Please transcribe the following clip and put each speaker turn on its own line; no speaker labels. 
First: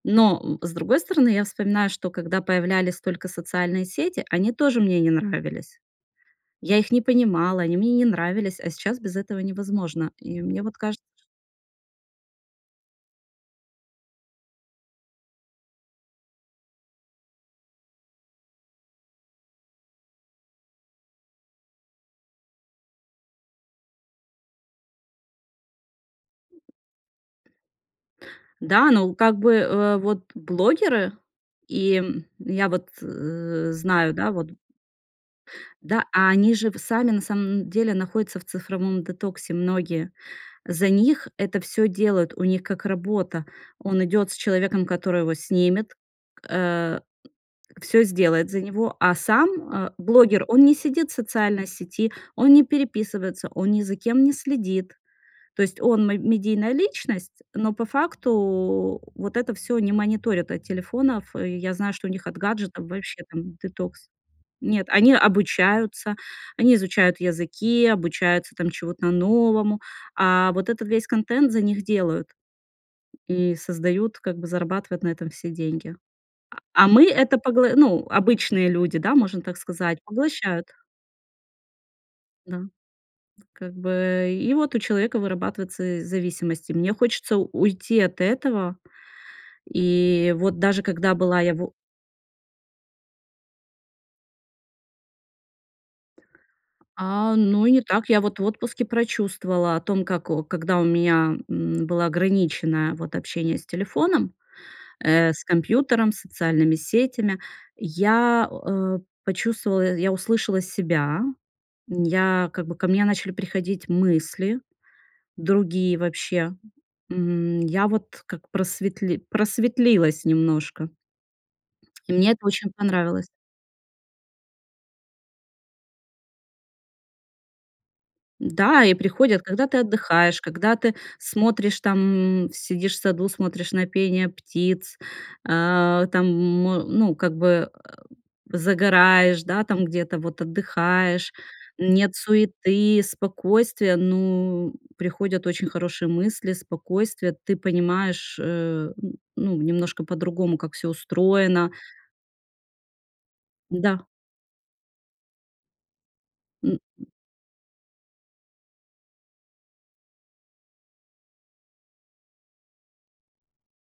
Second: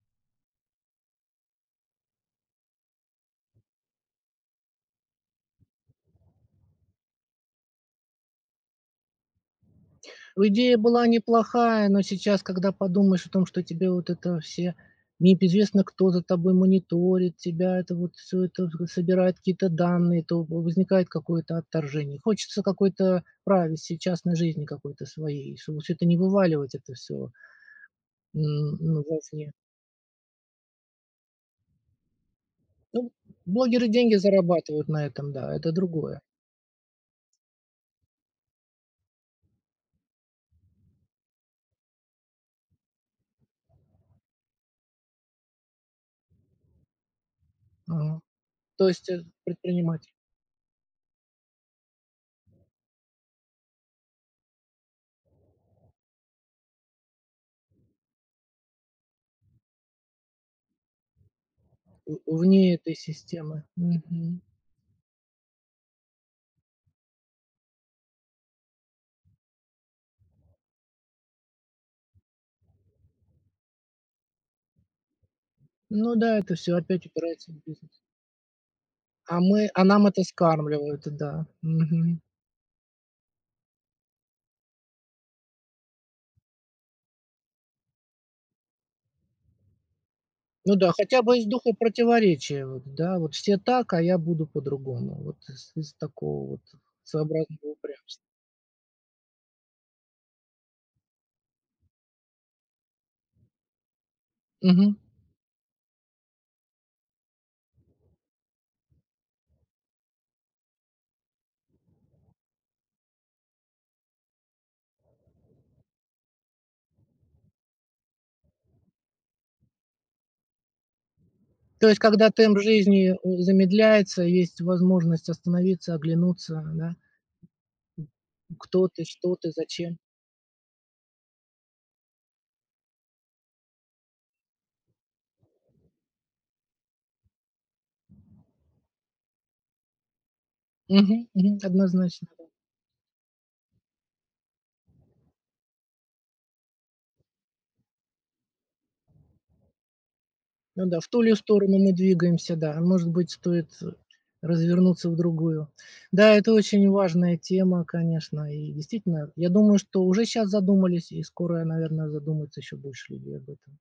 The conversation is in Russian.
Но, э, с другой стороны, я вспоминаю, что когда появлялись только социальные сети, они тоже мне не нравились. Я их не понимала, они мне не нравились. А сейчас без этого невозможно. И
Ну
мне вот
идея
каж
была неплохая, но сейчас, когда подумаешь о том, что тебе вот это все не п известно, кто за тобой мониторит тебя, это вот всё это г собирает какие-то данные. То во возникает какое-то отторжение, хочется какой-то privacy, частной жизни какой-то своей. Чтобы всё это не вываливать, это всё. М.
Да,
Ну
ну
во
как
вне.
бы, э, вот блогеры? И, м, я вот,
Ну б
э,
блогеры
знаю,
деньги
да, вот
зарабатывают на этом. Да, это
Да.
другое.
А они же в сами на самом деле находятся в цифровом детоксе многие. За них это всё делают, у них как работа. Он идёт с человеком, который его снимет, э, всё
Мгм.
сделает за
То
него.
есть,
А
э,
сам, э,
предприниматель.
блогер, он не сидит в социальной сети, он не переписывается, он ни за кем не следит. То есть он мэ медийная личность, но по факту вот это всё они мониторят от телефонов. И я знаю, что у
В
них от
вне
гаджетов
этой
вообще там
системы.
детокс.
Мгм.
Нет, они обучаются, они изучают языки, обучаются там чему-то новому. А вот этот весь контент за них делают. И создают, как бы зарабатывают на этом все деньги.
Ну да, это
А
всё
а мы
опять
это
упирается в
погла
бизнес.
ну, обычные люди, да,
А
можно так
мы, а
сказать,
нам это
поглощают.
скармливают, э, да. Мгм.
Да. Тут. Как бы и вот у человека вырабатываются зависимости. Мне хочется у уйти от этого. И вот
Ну
даже
да,
когда
хотя бы
была
из
я
духа
во
противоречия. Вот, да, вот все так, а я буду по-другому. Вот из из такого вот
А, ну и
своеобразного
не так.
упрямства.
Я вот в отпуске прочувствовала о том, как о когда у меня, м, было ограничено, вот общение с телефоном,
Мгм.
э, с компьютером, социальными сетями. Я о э, почувствовала, я услышала себя. Н я как бы ко мне начали приходить мысли другие вообще. М, я вот как просветли просветлилась немножко.
То есть
И
когда
мне это
темп
очень
жизни,
понравилось.
э, замедляется, есть возможность остановиться, оглянуться. Да? М.
Да,
Кто
и
ты? Что
приходят,
ты?
когда ты
Зачем?
отдыхаешь, когда ты смотришь, там, м, сидишь в саду, смотришь на пение птиц. Э, там, м, ну, как бы, э, загораешь, да, там где-то вот
Мгм,
отдыхаешь.
мгм,
Нет
однозначно, да.
суеты, спокойствие. Ну, приходят очень хорошие мысли, спокойствие. Ты понимаешь, э, н ну, немножко по-другому, как
Ну
всё
да, в ту ли
устроено.
сторону мы двигаемся, да. Может быть, стоит, э,
Да.
развернуться в другую. Да, это
М.
очень важная тема, конечно. И действительно, я думаю, что уже щас задумались и скоро, наверно, задумаются еще больше людей об этом.